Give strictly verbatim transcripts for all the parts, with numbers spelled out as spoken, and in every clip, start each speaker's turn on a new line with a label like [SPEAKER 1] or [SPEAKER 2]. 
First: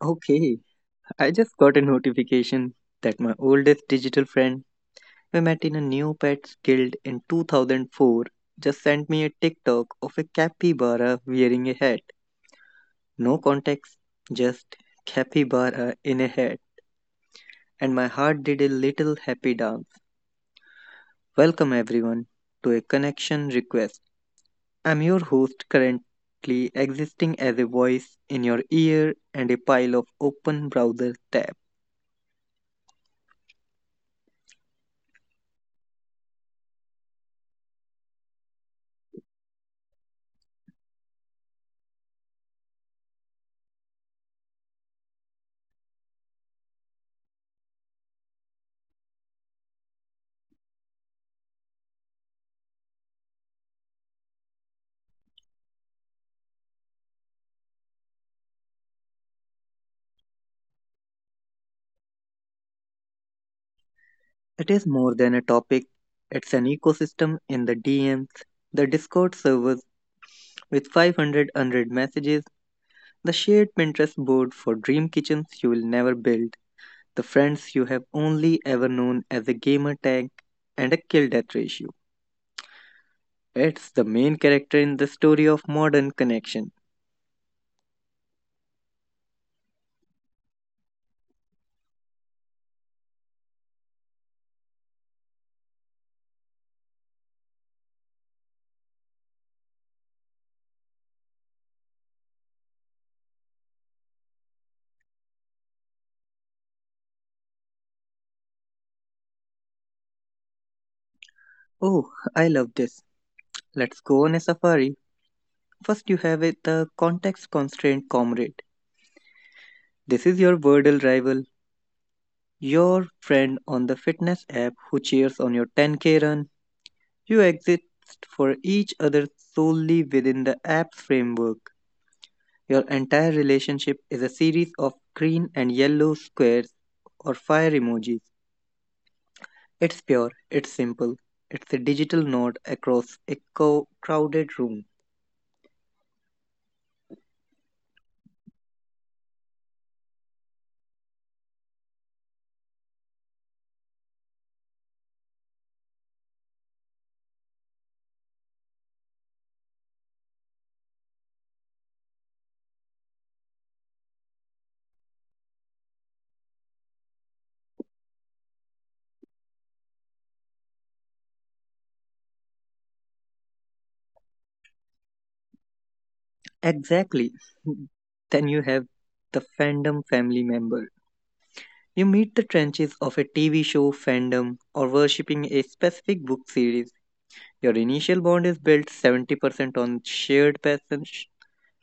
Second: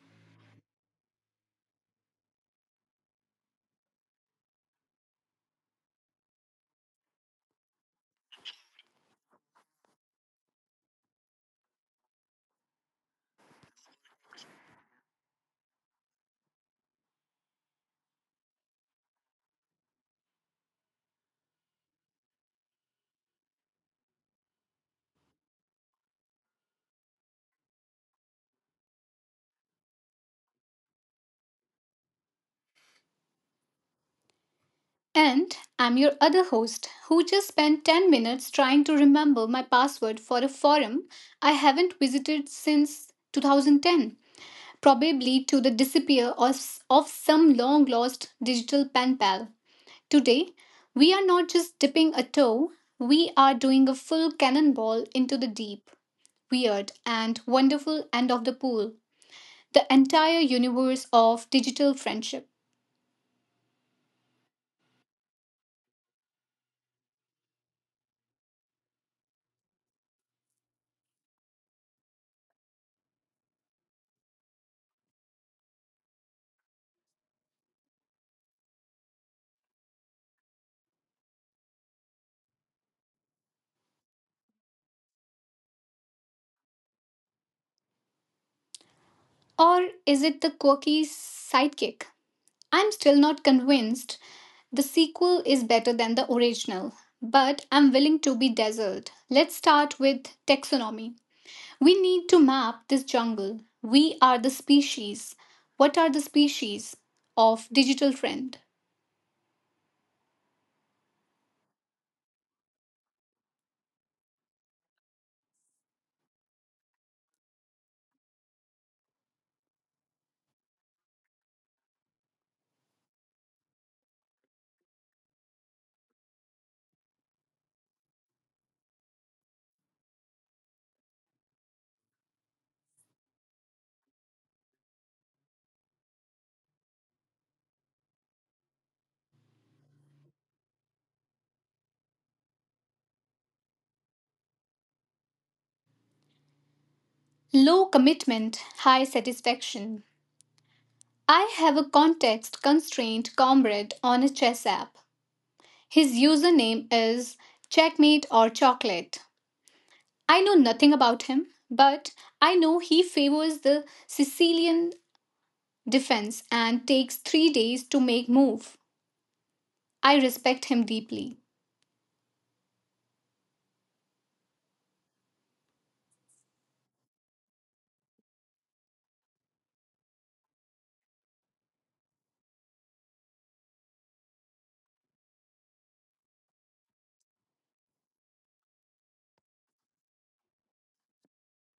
[SPEAKER 1] Okay, I just got a notification that my oldest digital friend we met in a Neopets Guild in two thousand four just sent me a TikTok of a capybara wearing a hat. No context, just capybara in a hat. And my heart did a little happy dance. Welcome everyone to a connection request. I'm your host currently existing as a voice in your ear and a pile of open browser tabs.
[SPEAKER 2] And I'm your other host who just spent ten minutes trying to remember my password for a forum I haven't visited since two thousand ten, probably to the disappear of, of some long lost digital pen pal. Today, we are not just dipping a toe, we are doing a full cannonball into the deep, weird, and wonderful end of the pool, the entire universe of digital friendship.
[SPEAKER 1] It is more than a topic, it's an ecosystem in the D Ms, the Discord servers with five hundred unread messages, the shared Pinterest board for dream kitchens you will never build, the friends you have only ever known as a gamer tag, and a kill death ratio. It's the main character in the story of modern connection.
[SPEAKER 2] Or is it the quirky sidekick? I'm still not convinced the sequel is better than the original, but I'm willing to be dazzled. Let's start with taxonomy. We need to map this jungle. We are the species. What are the species of digital trend?
[SPEAKER 1] Oh, I love this. Let's go on a safari. First, you have it the context constraint comrade. This is your Wordle rival. Your friend on the fitness app who cheers on your ten k run, you exist for each other solely within the app's framework. Your entire relationship is a series of green and yellow squares or fire emojis. It's pure, it's simple, it's a digital node across a co- crowded room.
[SPEAKER 2] Low commitment, high satisfaction. I have a context constrained comrade on a chess app. His username is checkmate or chocolate. I know nothing about him, but I know he favors the Sicilian defense and takes three days to make move. I respect him deeply.
[SPEAKER 1] Exactly. Then you have the fandom family member. You meet the trenches of a T V show, fandom, or worshipping a specific book series. Your initial bond is built seventy percent on shared passion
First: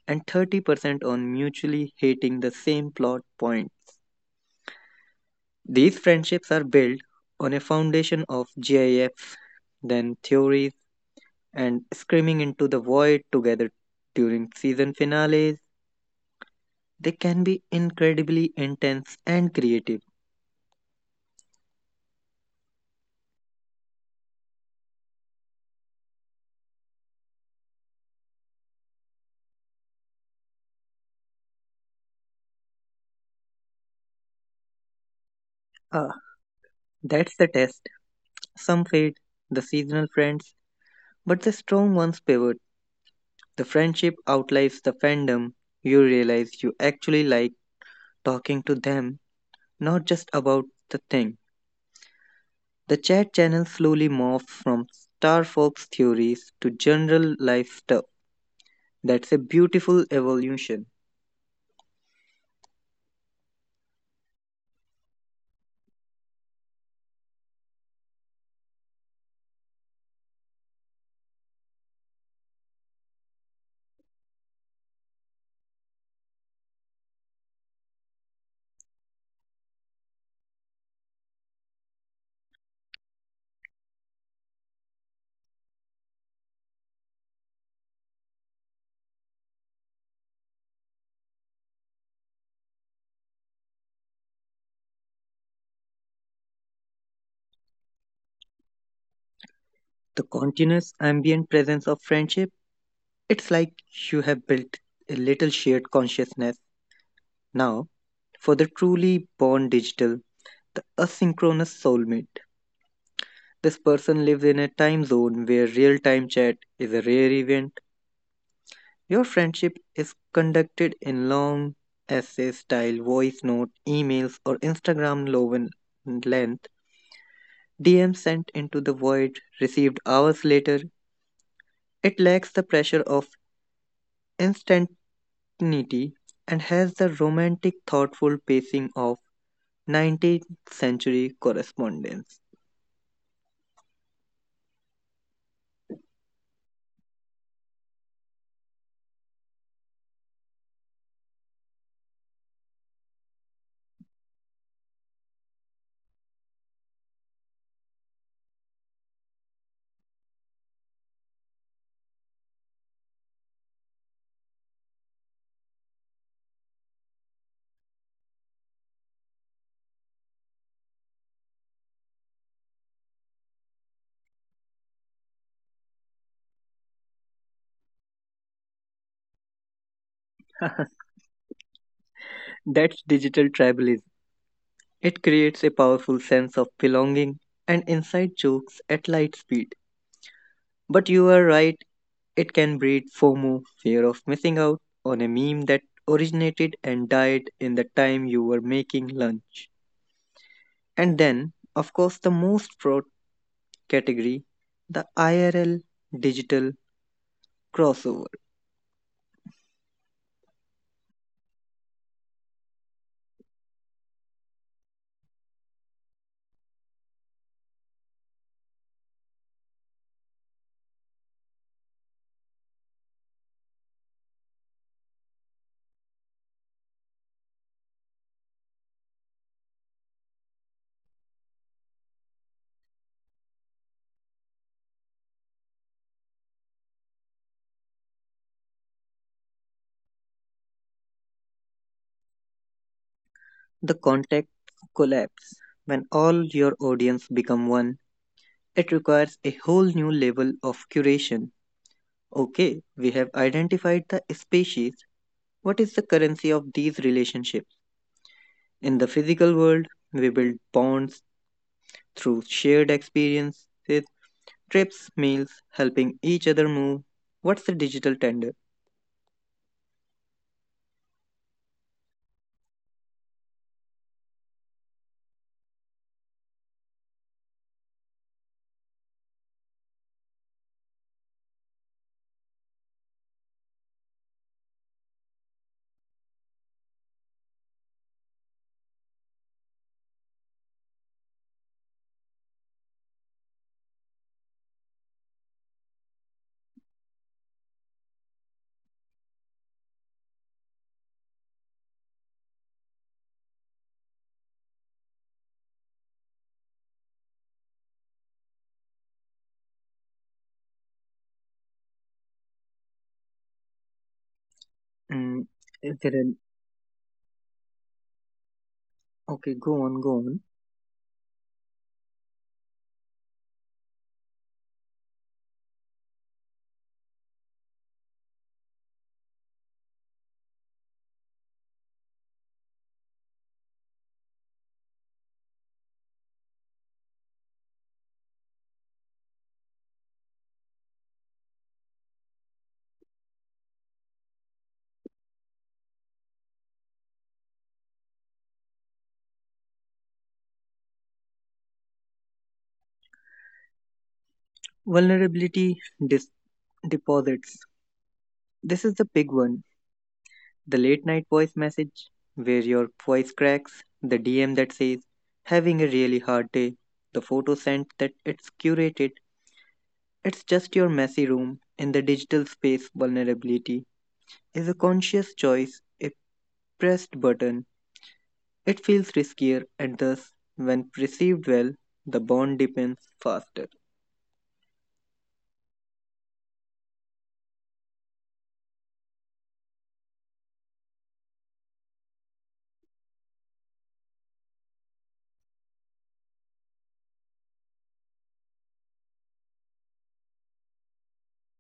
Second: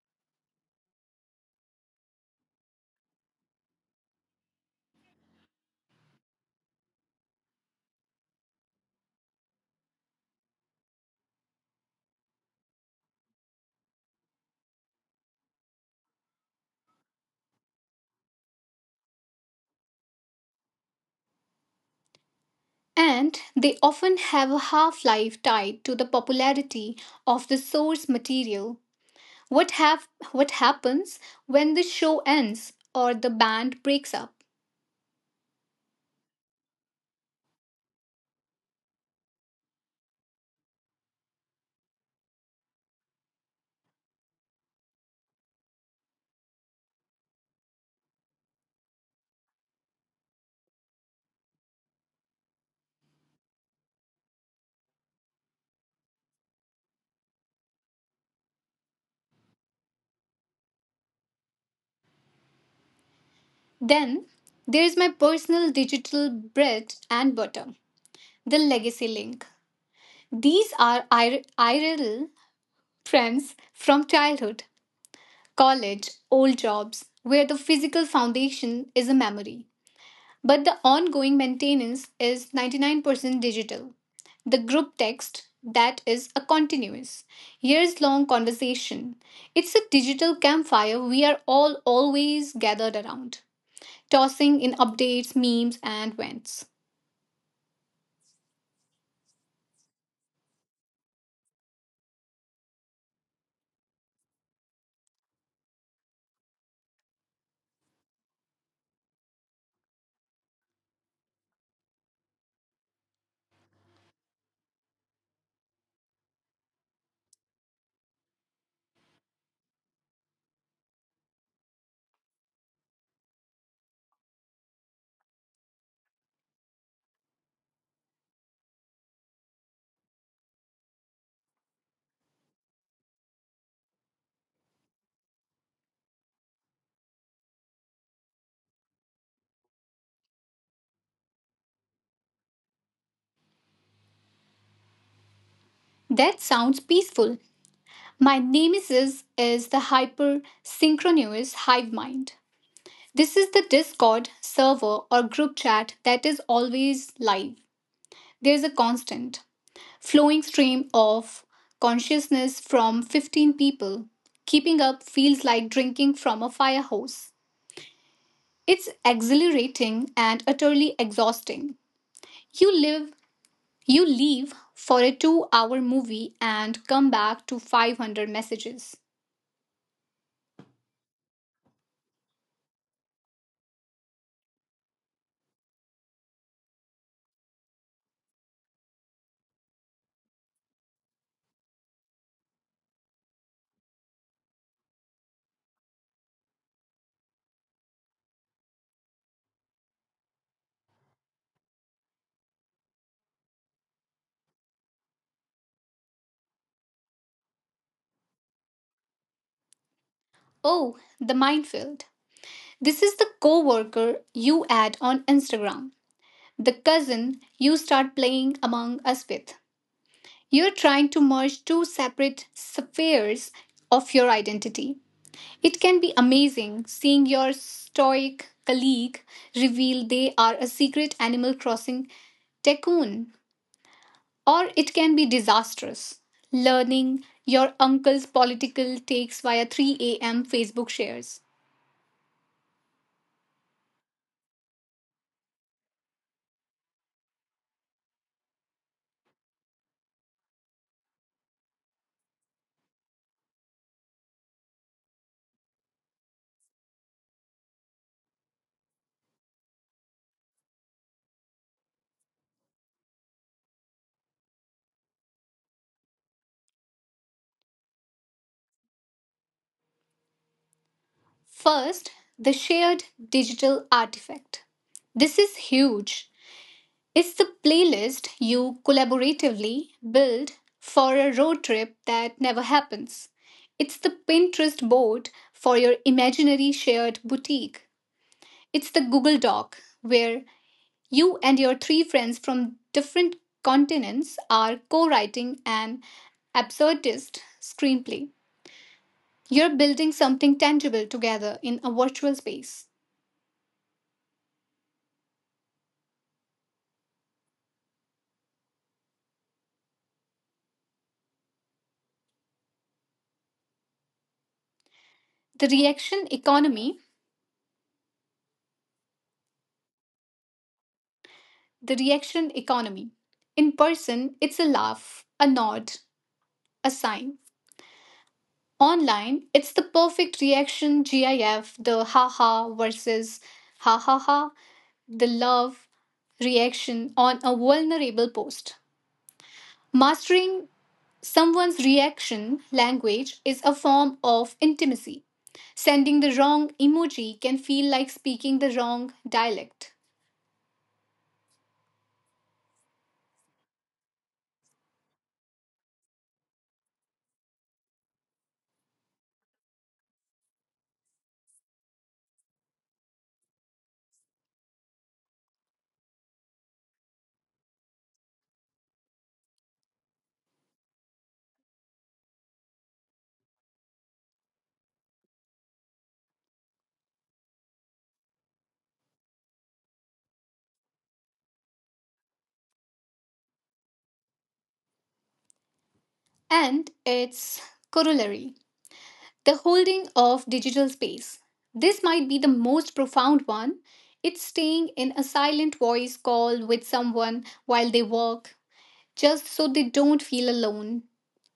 [SPEAKER 1] and thirty percent on mutually hating the same plot point. These friendships are built on a foundation of GIFs, then theories, and screaming into the void together during season finales. They can be incredibly intense and creative.
[SPEAKER 2] And they often have a half life tied to the popularity of the source material. What, have, what happens when the show ends or the band breaks up?
[SPEAKER 1] Ah, that's the test. Some fade, the seasonal friends, but the strong ones pivot. The friendship outlives the fandom. You realize you actually like talking to them, not just about the thing. The chat channel slowly morphs from Star Fox theories to general life stuff. That's a beautiful evolution.
[SPEAKER 2] Then there's my personal digital bread and butter, the legacy link. These are ir- I R L friends from childhood, college, old jobs, where the physical foundation is a memory. But the ongoing maintenance is ninety-nine percent digital. The group text, that is a continuous, years long conversation. It's a digital campfire we are all always gathered around, tossing in updates, memes, and vents.
[SPEAKER 1] The continuous ambient presence of friendship, it's like you have built a little shared consciousness now for the truly born digital, the asynchronous soulmate. This person lives in a time zone where real time chat is a rare event. Your friendship is conducted in long essay style voice note, emails, or Instagram loven length. D M sent into the void, received hours later. It lacks the pressure of instantaneity and has the romantic, thoughtful pacing of nineteenth century correspondence.
[SPEAKER 2] That sounds peaceful. My nemesis is the hyper synchronous hive mind. This is the Discord server or group chat that is always live. There's a constant flowing stream of consciousness from fifteen people. Keeping up feels like drinking from a fire hose. It's exhilarating and utterly exhausting. You live you leave for a two-hour movie and come back to five hundred messages.
[SPEAKER 1] That's digital tribalism. It creates a powerful sense of belonging and inside jokes at light speed. But you are right, it can breed FOMO, fear of missing out, on a meme that originated and died in the time you were making lunch. And then, of course, the most pro- category, the I R L digital crossover,
[SPEAKER 2] Oh, the minefield. This is the coworker you add on Instagram, the cousin you start playing among us with. You're trying to merge two separate spheres of your identity. It can be amazing seeing your stoic colleague reveal they are a secret Animal Crossing tycoon, or it can be disastrous. Learning your uncle's political takes via three a m. Facebook shares.
[SPEAKER 1] the context collapse. When all your audience become one, it requires a whole new level of curation. Okay, we have identified the species. What is the currency of these relationships? In the physical world, we build bonds through shared experiences, trips, meals, helping each other move. What's the digital tender?
[SPEAKER 2] First, the shared digital artifact. This is huge. It's the playlist you collaboratively build for a road trip that never happens. It's the Pinterest board for your imaginary shared boutique. It's the Google Doc where you and your three friends from different continents are co writing an absurdist screenplay. You're building something tangible together in a virtual space.
[SPEAKER 1] Mm,
[SPEAKER 2] The
[SPEAKER 1] is there
[SPEAKER 2] reaction
[SPEAKER 1] an-
[SPEAKER 2] economy
[SPEAKER 1] okay, go on, go on.
[SPEAKER 2] the reaction economy. In person, it's a laugh, a nod, a sign. Online, it's the perfect reaction GIF, the haha versus ha ha ha, the love reaction on a vulnerable post. Mastering someone's reaction language is a form of intimacy. Sending the wrong emoji can feel like speaking the wrong dialect.
[SPEAKER 1] Vulnerability dis- deposits. This is the big one. The late night voice message where your voice cracks, the D M that says, having a really hard day, the photo sent that it's curated, it's just your messy room in the digital space. Vulnerability is a conscious choice, a pressed button. It feels riskier, and thus, when perceived well, the bond deepens faster.
[SPEAKER 2] And its corollary, the holding of digital space. This might be the most profound one. It's staying in a silent voice call with someone while they work, just so they don't feel alone.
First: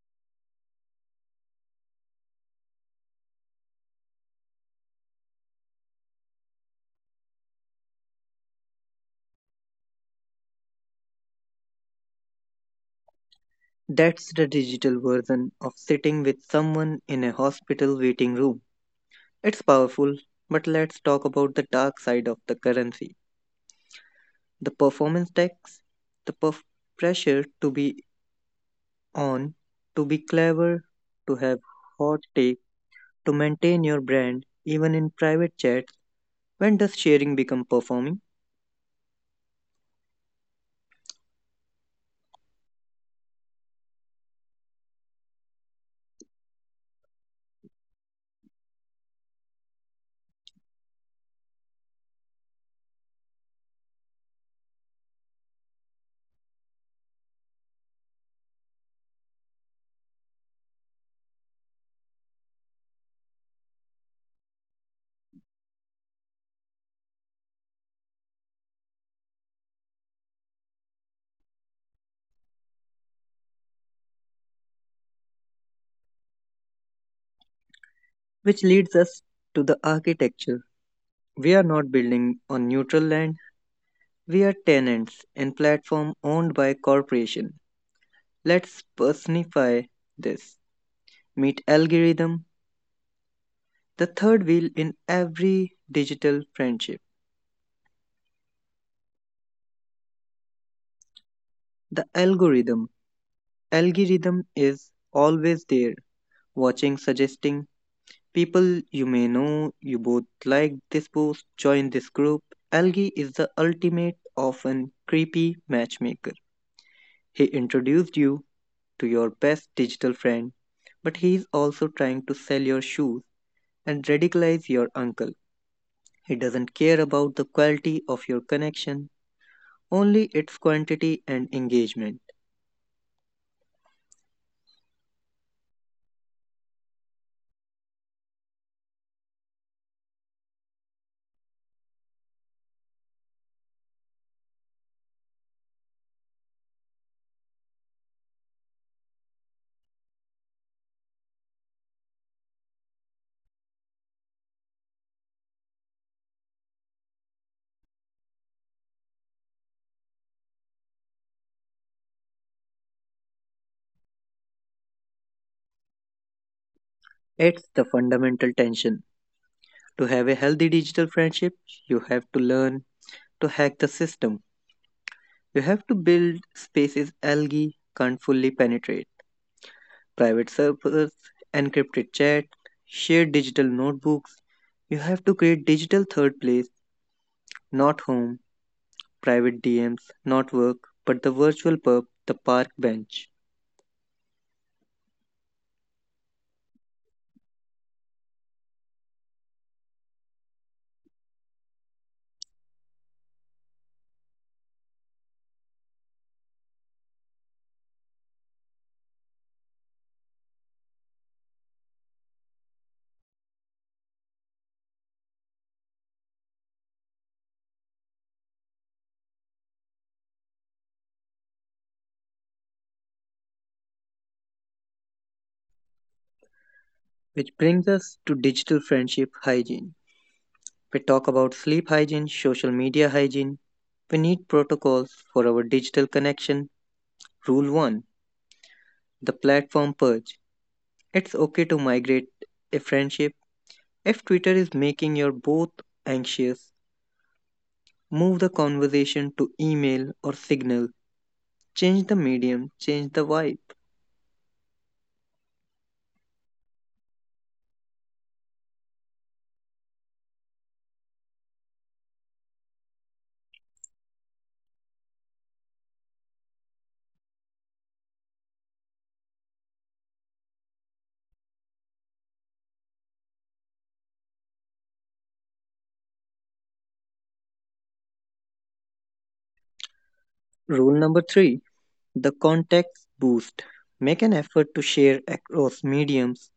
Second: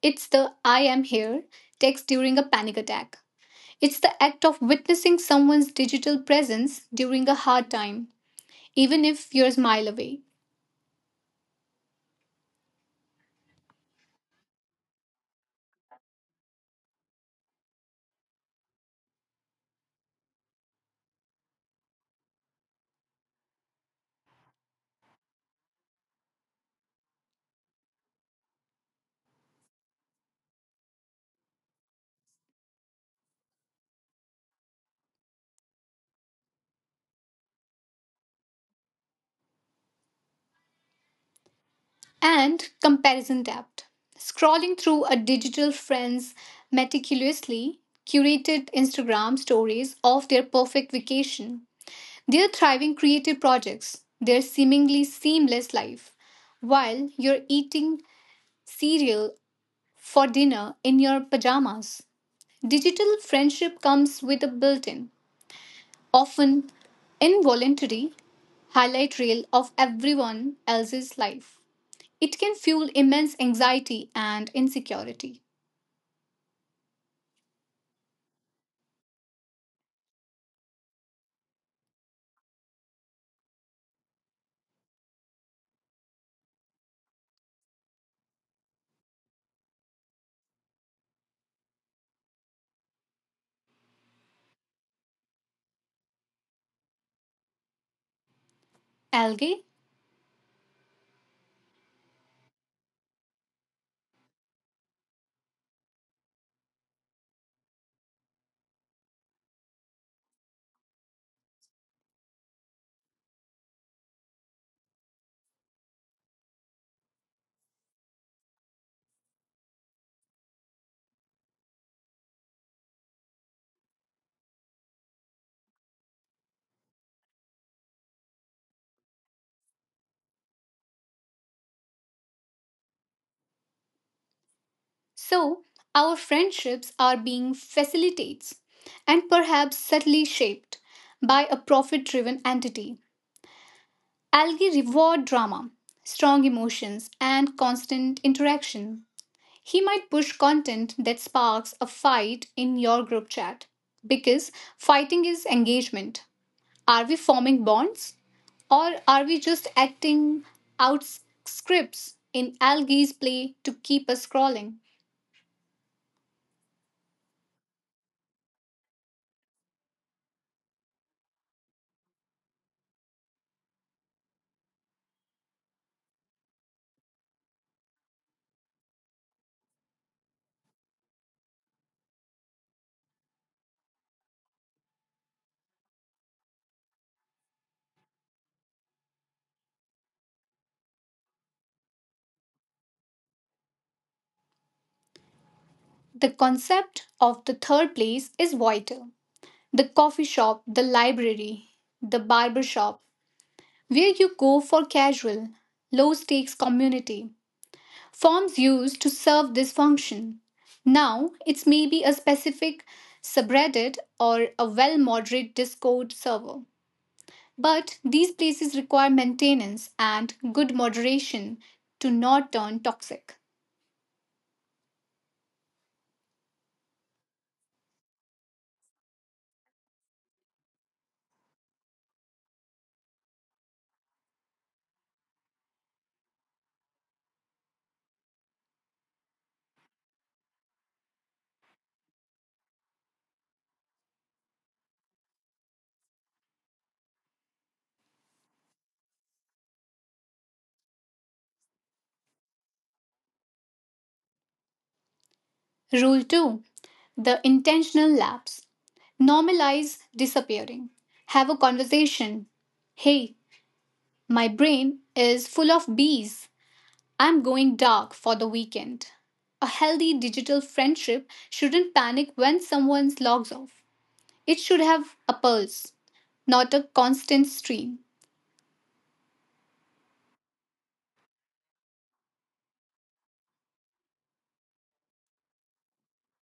[SPEAKER 2] It's the I am here text during a panic attack. It's the act of witnessing someone's digital presence during a hard time, even if you're a mile away.
[SPEAKER 1] That's the digital version of sitting with someone in a hospital waiting room. It's powerful, but let's talk about the dark side of the currency, the performance tax, the perf- pressure to be on, to be clever, to have hot take, to maintain your brand, even in private chats. When does sharing become performing?
[SPEAKER 2] And comparison debt. Scrolling through a digital friend's meticulously curated Instagram stories of their perfect vacation, their thriving creative projects, their seemingly seamless life, while you're eating cereal for dinner in your pajamas. Digital friendship comes with a built in, often involuntary highlight reel of everyone else's life. It can fuel immense anxiety and insecurity.
[SPEAKER 1] Which leads us to the architecture. We are not building on neutral land, we are tenants in platform owned by corporation. Let's personify this. Meet algorithm, the third wheel in every digital friendship,
[SPEAKER 2] Algae?
[SPEAKER 1] the algorithm. Algorithm is always there, watching, suggesting people you may know, you both like this post, join this group. Algae is the ultimate, often creepy matchmaker. He introduced you to your best digital friend, but he is also trying to sell your shoes and radicalize your uncle. He doesn't care about the quality of your connection, only its quantity and engagement.
[SPEAKER 2] So, our friendships are being facilitated, and perhaps subtly shaped by a profit driven entity. Algae reward drama, strong emotions, and constant interaction. He might push content that sparks a fight in your group chat because fighting is engagement. Are we forming bonds? Or are we just acting out scripts in Algie's play to keep us scrolling?
[SPEAKER 1] It's the fundamental tension. To have a healthy digital friendship, you have to learn to hack the system. You have to build spaces algae can't fully penetrate, private servers, encrypted chat, shared digital notebooks. You have to create digital third place, not home, private D Ms, not work, but the virtual pub, the park bench.
[SPEAKER 2] The concept of the third place is vital. The coffee shop, the library, the barber shop, where you go for casual, low stakes community. Forms used to serve this function. Now it's maybe a specific subreddit or a well moderated Discord server. But these places require maintenance and good moderation to not turn toxic.
[SPEAKER 1] Which brings us to digital friendship hygiene. We talk about sleep hygiene, social media hygiene. We need protocols for our digital connection. Rule one, the platform purge. It's okay to migrate a friendship. If Twitter is making you both anxious, move the conversation to email or signal. Change the medium, change the vibe.
[SPEAKER 2] Rule two, the intentional lapse. Normalize disappearing. Have a conversation. Hey, my brain is full of bees. I'm going dark for the weekend. A healthy digital friendship shouldn't panic when someone logs off. It should have a pulse, not a constant stream.
[SPEAKER 1] Rule number three, the context boost. Make an effort to share across mediums.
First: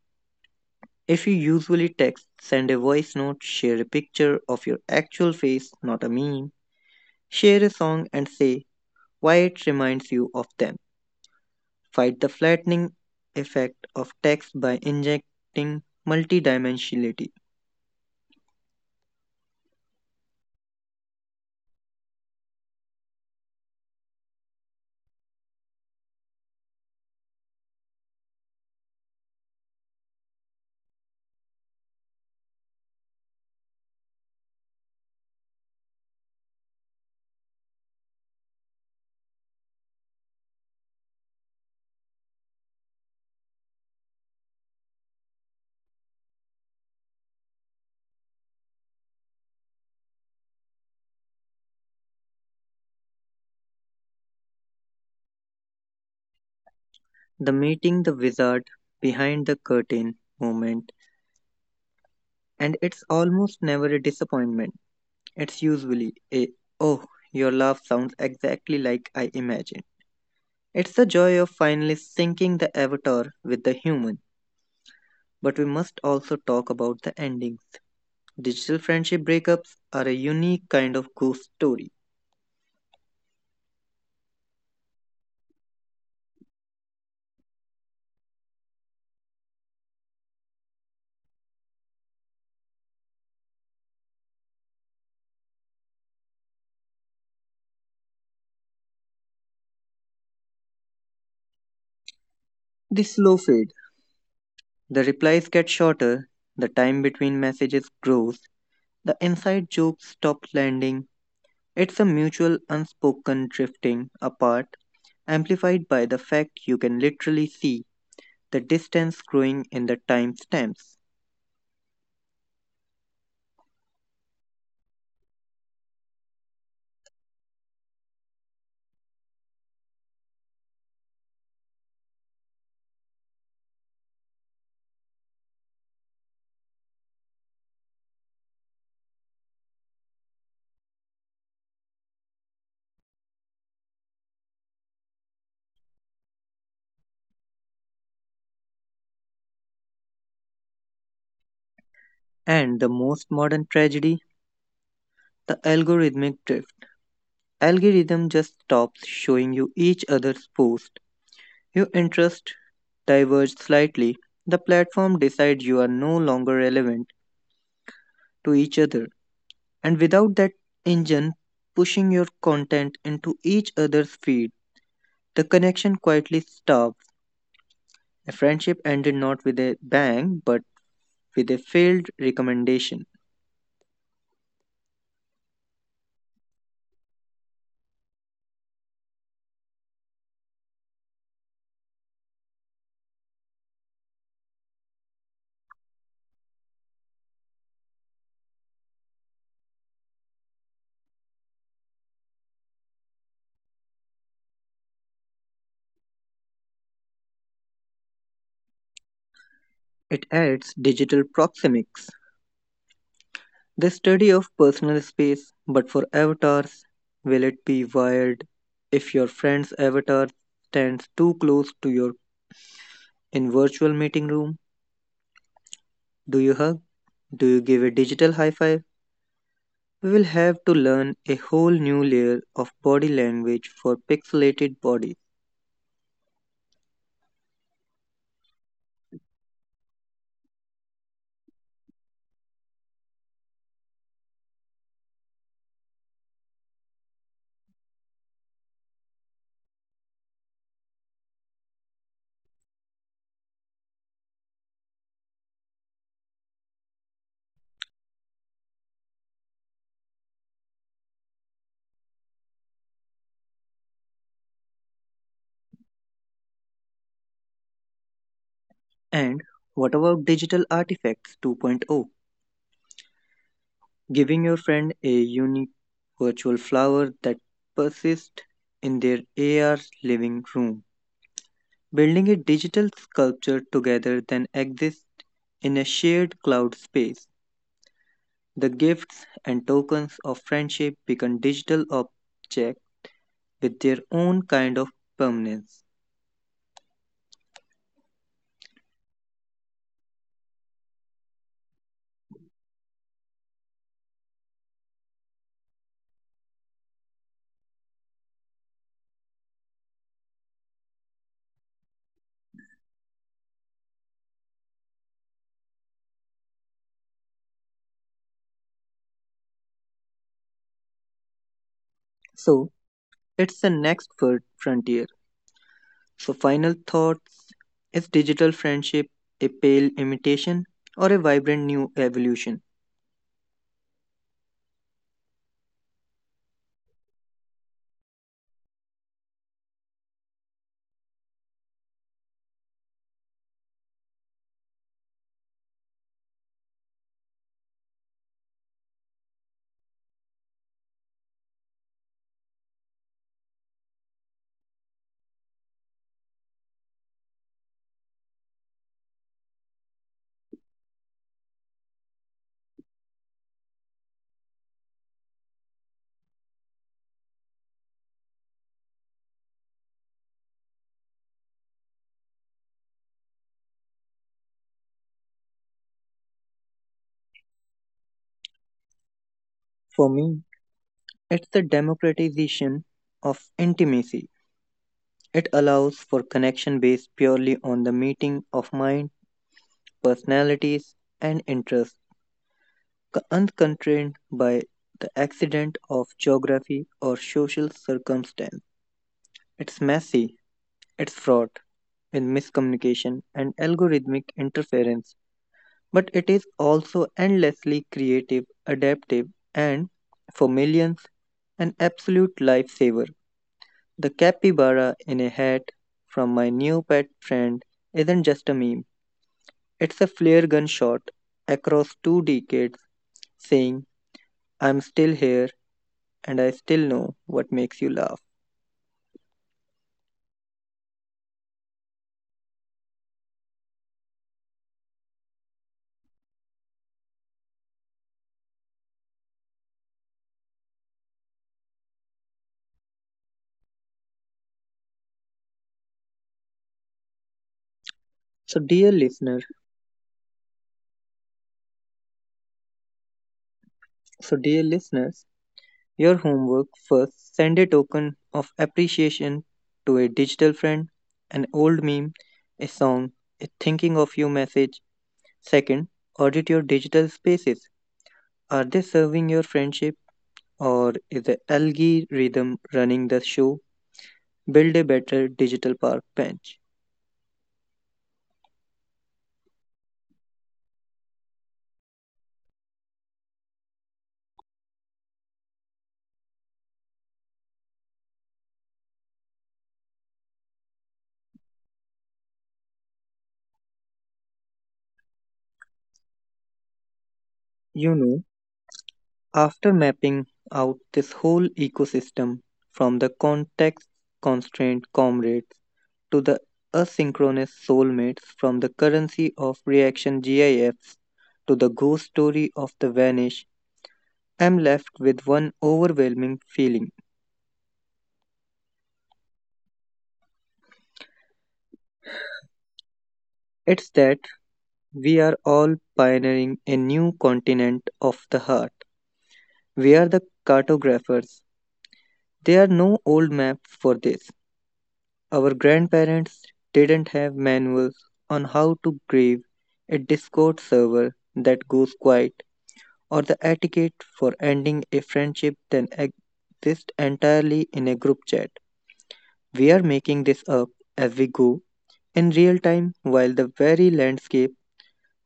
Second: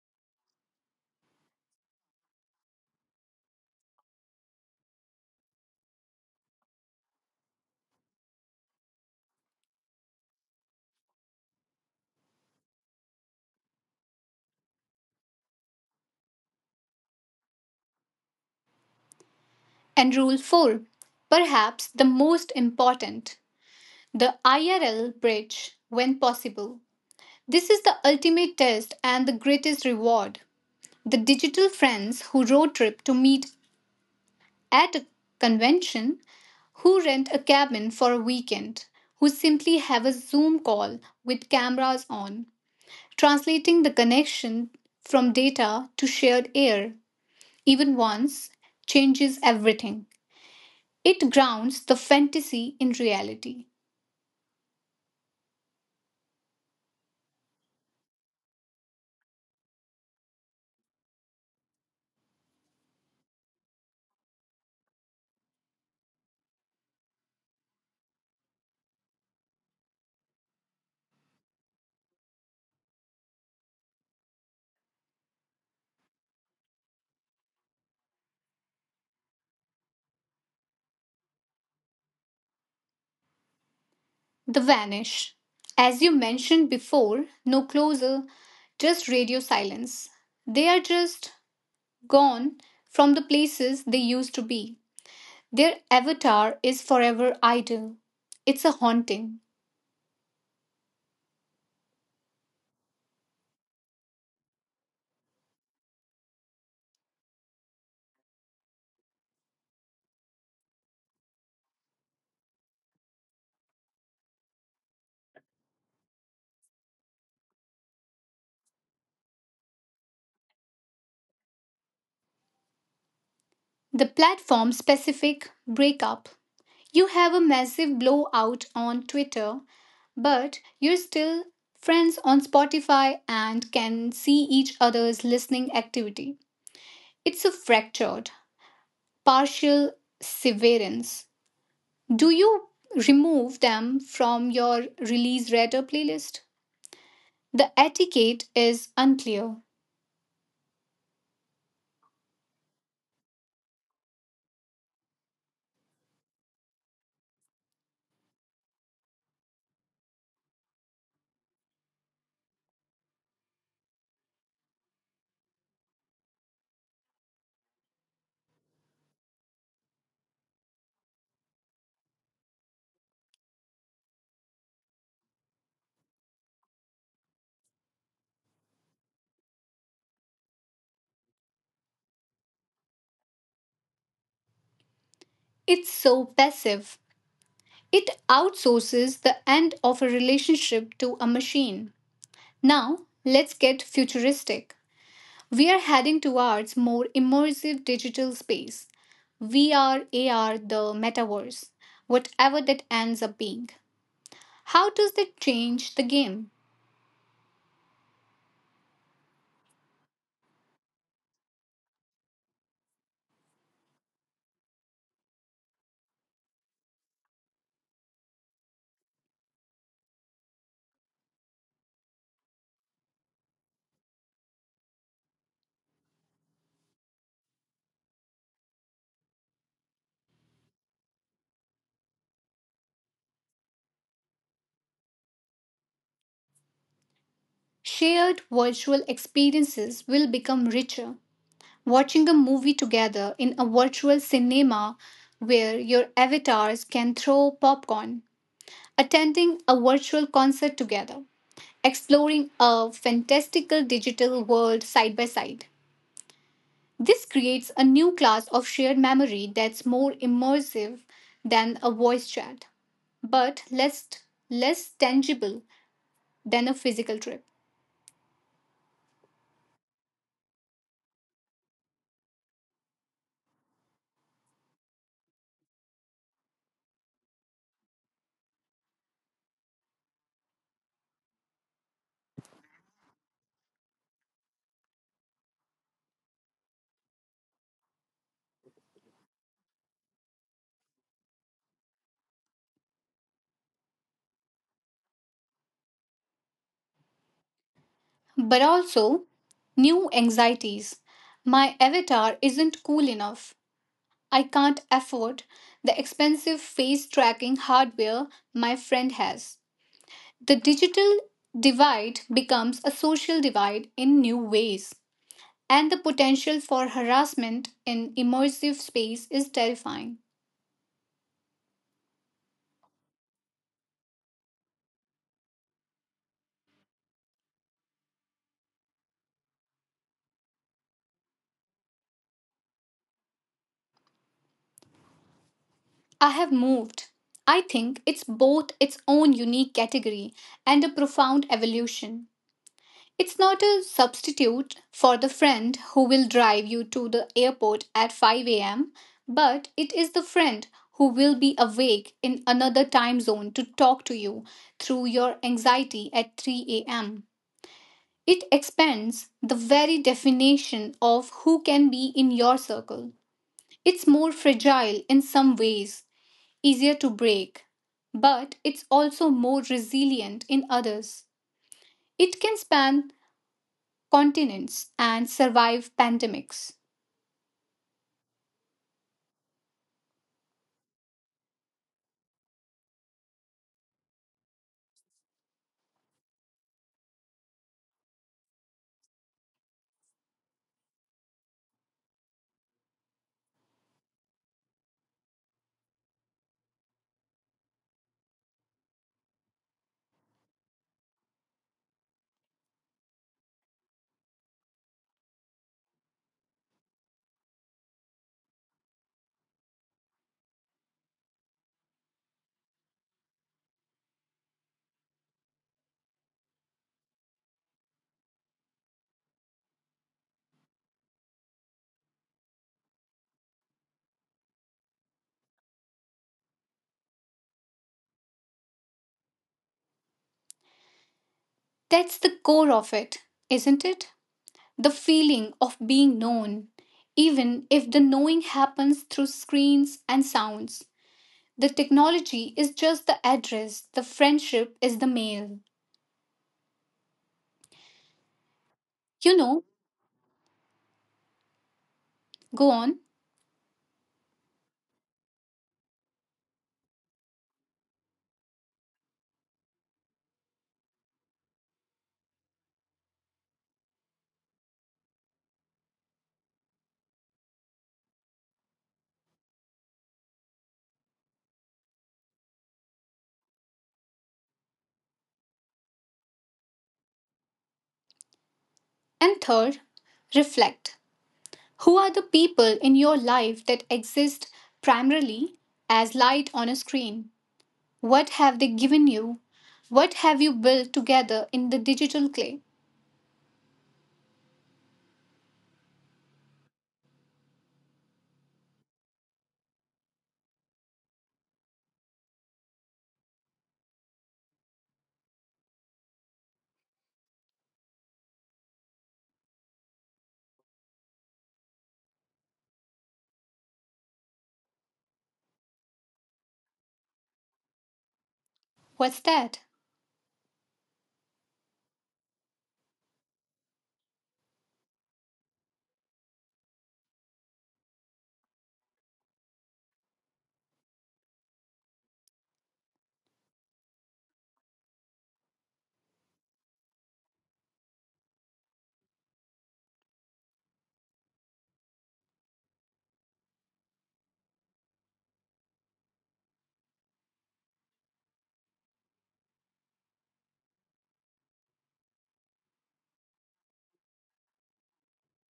[SPEAKER 1] If you usually text, send a voice note, share a picture of your actual face, not a meme, share a song and say why it reminds you of them. Fight the flattening effect of text by injecting multidimensionality.
[SPEAKER 2] And rule four, perhaps the most important, the I R L bridge when possible. This is the ultimate test and the greatest reward. The digital friends who road trip to meet at a convention, who rent a cabin for a weekend, who simply have a Zoom call with cameras on, translating the connection from data to shared air, even once, changes everything. It grounds the fantasy in reality.
[SPEAKER 1] The meeting the wizard behind the curtain moment, and it's almost never a disappointment. It's usually a, oh, your laugh sounds exactly like I imagined. It's the joy of finally syncing the avatar with the human. But we must also talk about the ending. Digital friendship breakups are a unique kind of ghost story.
[SPEAKER 2] The vanish. As you mentioned before, no closer, just radio silence. They are just gone from the places they used to be. Their avatar is forever idle. It's a haunting.
[SPEAKER 1] The slow fade. The replies get shorter, the time between messages grows, the inside jokes stop landing. It's a mutual unspoken drifting apart, amplified by the fact you can literally see the distance growing in the timestamps.
[SPEAKER 2] The platform specific breakup. You have a massive blowout on Twitter, but you're still friends on Spotify and can see each other's listening activity. It's a fractured, partial severance. Do you remove them from your release radar playlist? The etiquette is unclear.
[SPEAKER 1] And the most modern tragedy, the algorithmic drift. Algorithm just stops showing you each other's post. Your interests diverge slightly. The platform decides you are no longer relevant to each other. And without that engine pushing your content into each other's feed, the connection quietly starves. The friendship ended not with a bang, but with a failed recommendation.
[SPEAKER 2] It's so passive. It outsources the end of a relationship to a machine. Now, let's get futuristic. We are heading towards more immersive digital space. V R, A R, the metaverse, whatever that ends up being. How does that change the game?
[SPEAKER 1] It adds digital proxemics, the study of personal space. But for avatars, will it be wired if your friend's avatar stands too close to your in virtual meeting room? Do you hug? Do you give a digital high five? We will have to learn a whole new layer of body language for pixelated bodies.
[SPEAKER 2] Shared virtual experiences will become richer. Watching a movie together in a virtual cinema where your avatars can throw popcorn, attending a virtual concert together, exploring a fantastical digital world side by side. This creates a new class of shared memory that's more immersive than a voice chat, but less, less tangible than a physical trip.
[SPEAKER 1] And what about digital artifacts 2.0? Giving your friend a unique virtual flower that persists in their A R's living room. Building a digital sculpture together then exists in a shared cloud space. The gifts and tokens of friendship become digital objects with their own kind of permanence.
[SPEAKER 2] But also new anxieties. My avatar isn't cool enough. I can't afford the expensive face tracking hardware my friend has. The digital divide becomes a social divide in new ways, and the potential for harassment in immersive space is terrifying.
[SPEAKER 1] So, it's the next fir- frontier. So, final thoughts, is digital friendship a pale imitation or a vibrant new evolution?
[SPEAKER 2] I have moved. I think it's both its own unique category and a profound evolution. It's not a substitute for the friend who will drive you to the airport at five a m, but it is the friend who will be awake in another time zone to talk to you through your anxiety at three a m. It expands the very definition of who can be in your circle. It's more fragile in some ways, easier to break, but it's also more resilient in others. It can span continents, and survive pandemics.
[SPEAKER 1] For me, it's the democratization of intimacy. It allows for connection based purely on the meeting of mind, personalities, and interests, co- unconstrained by the accident of geography or social circumstance. It's messy, it's fraught with miscommunication and algorithmic interference, but it is also endlessly creative, adaptive, and for millions, an absolute lifesaver. The capybara in a hat from my new pet friend isn't just a meme, it's a flare gun shot across two decades saying, I'm still here and I still know what makes you laugh.
[SPEAKER 2] That's the core of it, isn't it? The feeling of being known, even if the knowing happens through screens and sounds. The technology is just the address, the friendship is the mail.
[SPEAKER 1] So, dear
[SPEAKER 2] You
[SPEAKER 1] listener,
[SPEAKER 2] know, Go on.
[SPEAKER 1] so dear listeners, your homework, first, send a token of appreciation to a digital friend, an old meme, a song, a thinking of you message. Second, audit your digital spaces. Are they serving your friendship? Or is the algorithm running the show? Build a better digital park bench.
[SPEAKER 2] And third, reflect. Who are the people in your life that exist primarily as light on a screen? What have they given you? What have you built together in the digital clay?
[SPEAKER 1] You know, after mapping out this whole ecosystem from the context constrained comrades to the asynchronous soulmates, from the currency of reaction GIFs to the ghost story of the vanish, I'm left with one overwhelming feeling.
[SPEAKER 2] What's that?
[SPEAKER 1] It's that we are all pioneering a new continent of the heart. We are the cartographers. There are no old maps for this. Our grandparents didn't have manuals on how to grieve a Discord server that goes quiet, or the etiquette for ending a friendship that exists entirely in a group chat. We are making this up as we go in real time while the very landscape,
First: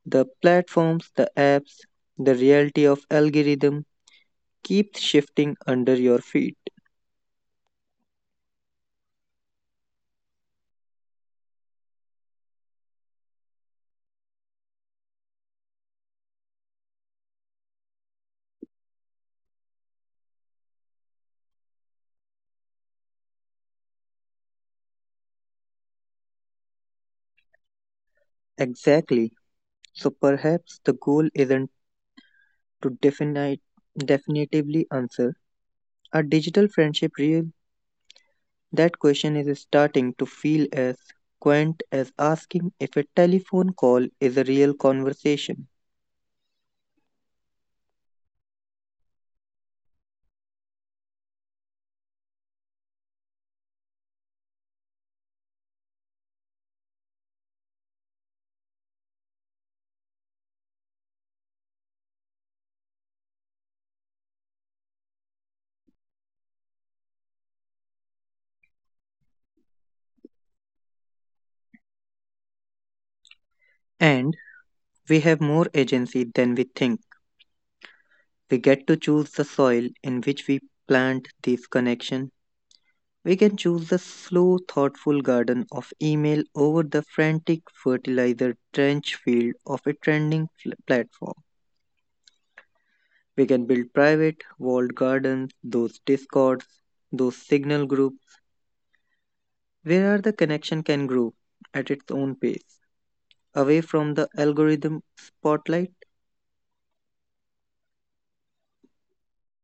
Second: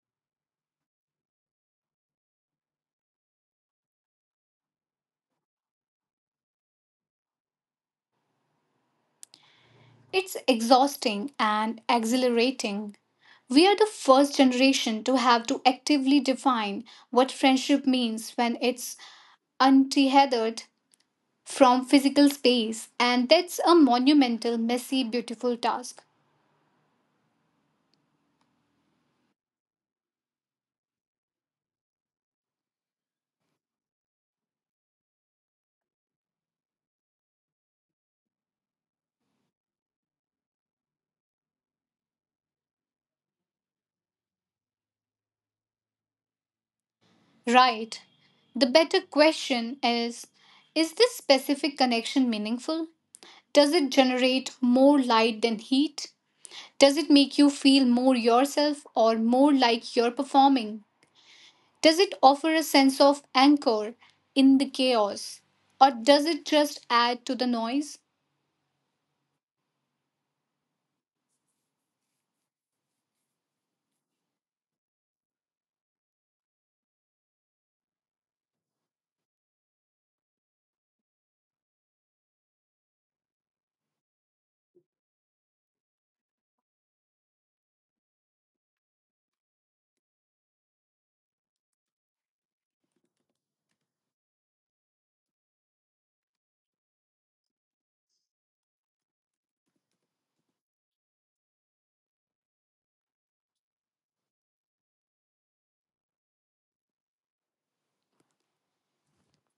[SPEAKER 1] the platforms, the apps, the reality of algorithm keeps shifting under your feet.
[SPEAKER 2] It's exhausting and exhilarating. We are the first generation to have to actively define what friendship means when it's untethered from physical space, and that's a monumental, messy, beautiful task.
[SPEAKER 1] Exactly. So perhaps the goal isn't to definite, definitively answer, are digital friendship real? That question is starting to feel as quaint as asking if a telephone call is a real conversation.
[SPEAKER 2] Right. The better question is Is this specific connection meaningful? Does it generate more light than heat? Does it make you feel more yourself or more like you're performing? Does it offer a sense of anchor in the chaos? Or does it just add to the noise?
[SPEAKER 1] And we have more agency than we think. We get to choose the soil in which we plant these connections. We can choose the slow, thoughtful garden of email over the frantic, fertilizer trench field of a trending fl- platform. We can build private, walled gardens, those discords, those signal groups, where the connection can grow at its own pace, away from the algorithm spotlight.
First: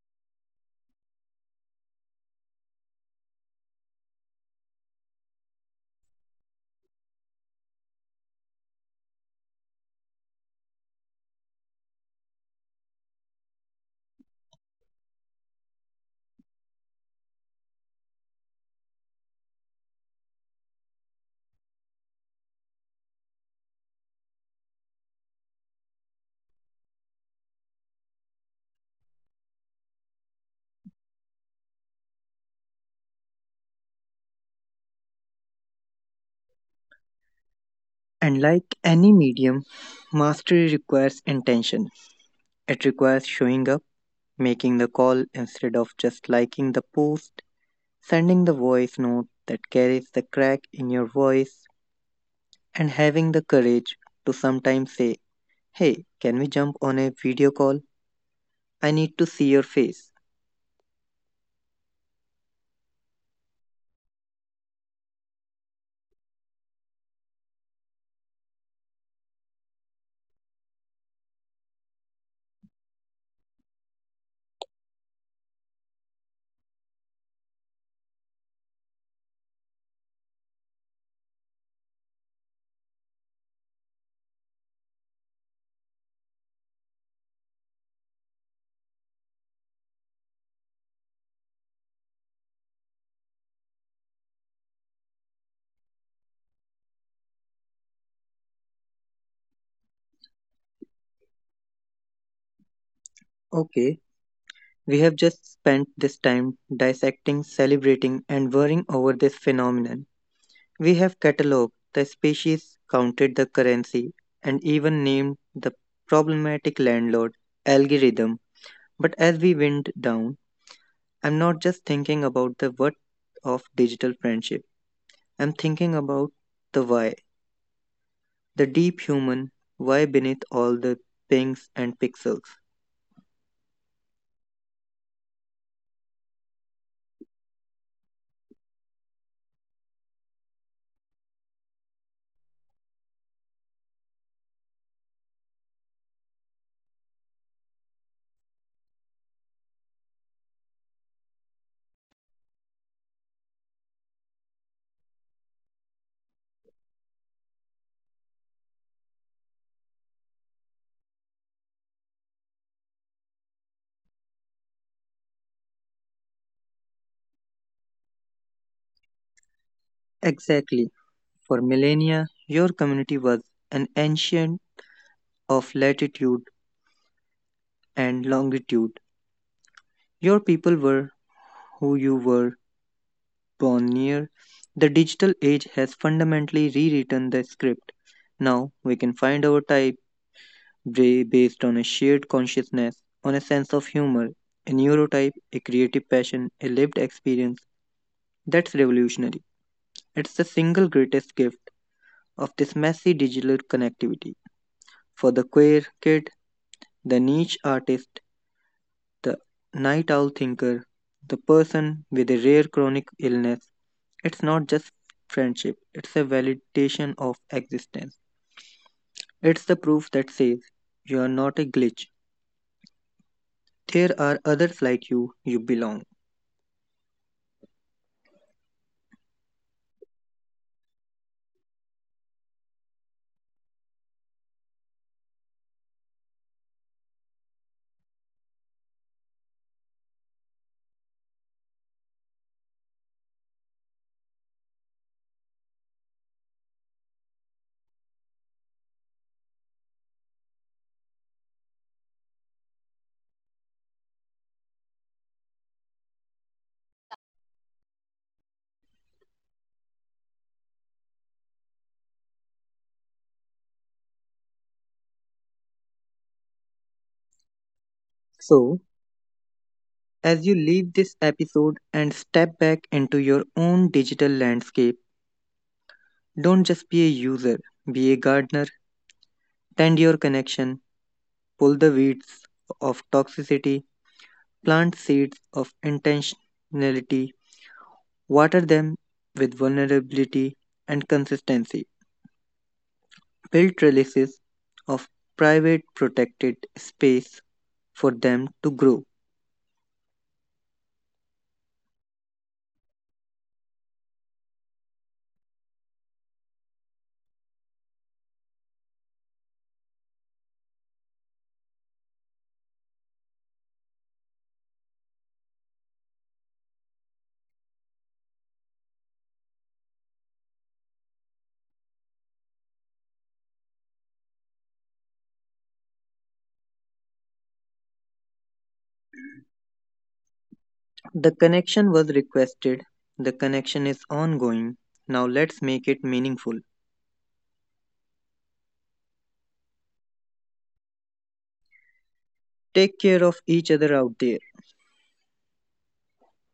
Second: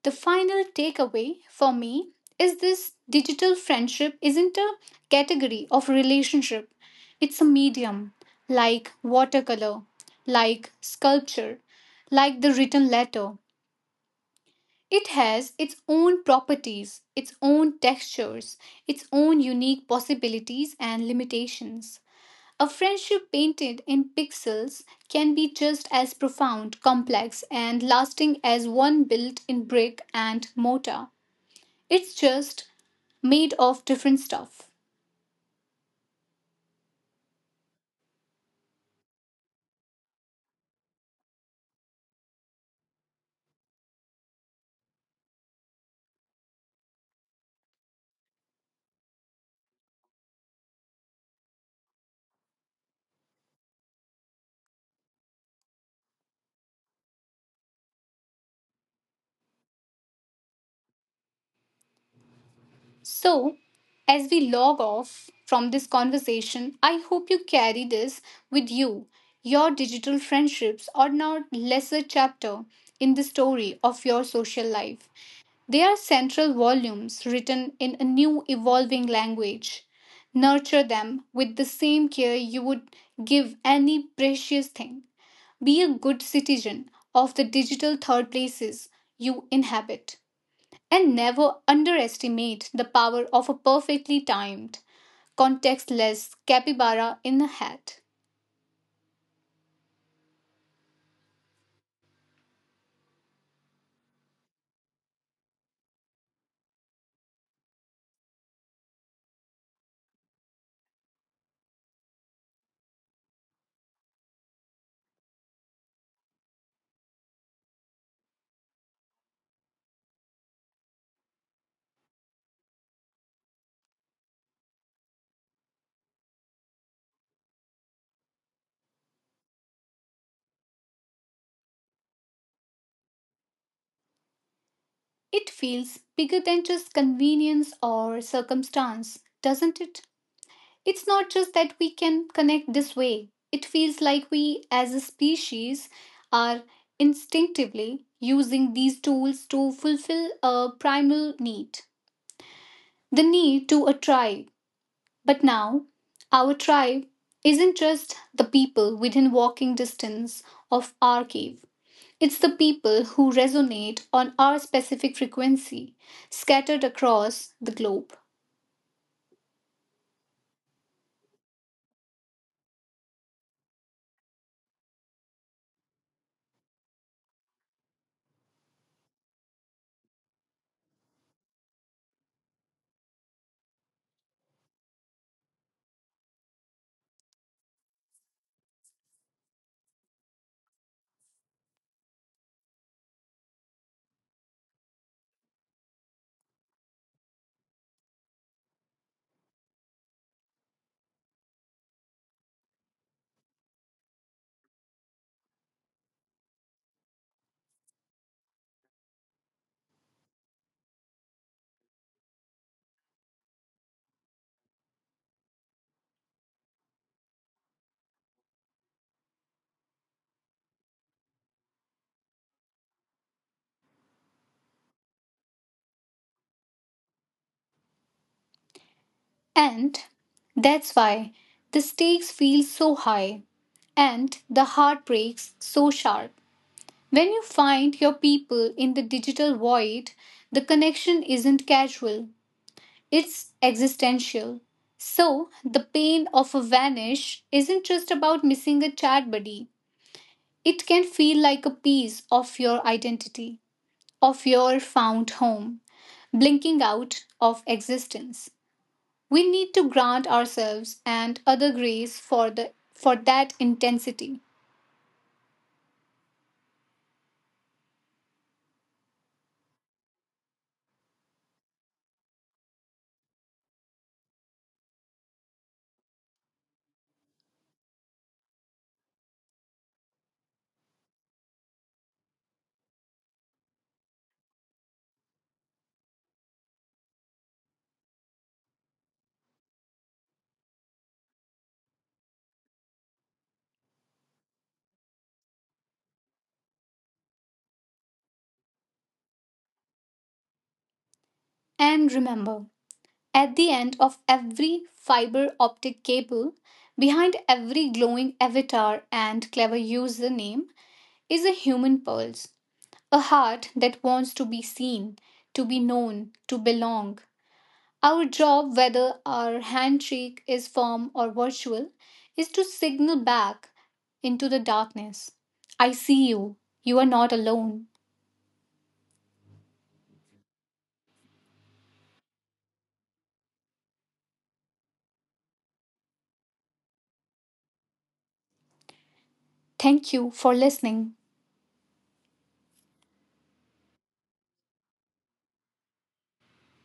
[SPEAKER 2] The final takeaway for me is this: digital friendship isn't a category of relationship, it's a medium, like watercolor, like sculpture, like the written letter. It has its own properties, its own textures, its own unique possibilities and limitations. A friendship painted in pixels can be just as profound, complex, and lasting as one built in brick and mortar. It's just made of different stuff.
[SPEAKER 1] And like any medium, mastery requires intention. It requires showing up, making the call instead of just liking the post, sending the voice note that carries the crack in your voice, and having the courage to sometimes say, hey, can we jump on a video call? I need to see your face.
[SPEAKER 2] So, as we log off from this conversation, I hope you carry this with you. Your digital friendships are not lesser chapter in the story of your social life. They are central volumes written in a new evolving language. Nurture them with the same care you would give any precious thing. Be a good citizen of the digital third places you inhabit. And never underestimate the power of a perfectly timed, contextless capybara in a hat.
[SPEAKER 1] Okay, we have just spent this time dissecting, celebrating, and worrying over this phenomenon. We have catalogued the species, counted the currency, and even named the problematic landlord algorithm. But as we wind down, I'm not just thinking about the what of digital friendship. I'm thinking about the why, the deep human why beneath all the pings and pixels.
[SPEAKER 2] It feels bigger than just convenience or circumstance, doesn't it? It's not just that we can connect this way, it feels like we as a species are instinctively using these tools to fulfill a primal need, the need to a tribe. But now, our tribe isn't just the people within walking distance of our cave. It's the people who resonate on our specific frequency scattered across the globe.
[SPEAKER 1] Exactly. For millennia, your community was an ancient of latitude and longitude. Your people were who you were born near. The digital age has fundamentally rewritten the script. Now we can find our type. Ray based on a shared consciousness, on a sense of humor, a neurotype, a creative passion, a lived experience. That's revolutionary. It's the single greatest gift of this messy digital connectivity. For the queer kid, the niche artist, the night owl thinker, the person with a rare chronic illness, it's not just friendship, it's a validation of existence. It's the proof that says you are not a glitch. There are others like you, you belong.
[SPEAKER 2] And that's why the stakes feel so high and the heartbreaks so sharp. When you find your people in the digital void, the connection isn't casual, it's existential. So, the pain of a vanish isn't just about missing a chat buddy. It can feel like a piece of your identity, of your found home, blinking out of existence. We need to grant ourselves and other grace for the for that intensity.
[SPEAKER 1] So, as you leave this episode and step back into your own digital landscape, don't just be a user, be a gardener, tend your connection, pull the weeds of toxicity, plant seeds of intentionality, water them with vulnerability and consistency, build trellises of private protected space for them to grow.
[SPEAKER 2] And remember, at the end of every fiber optic cable, behind every glowing avatar and clever username, is a human pulse, a heart that wants to be seen, to be known, to belong. Our job, whether our handshake is firm or virtual, is to signal back into the darkness: I see you. You are not alone.
[SPEAKER 1] The connection was requested, the connection is ongoing. Now let's make it meaningful.
[SPEAKER 2] Thank you for listening.
[SPEAKER 1] Take care of each other out there.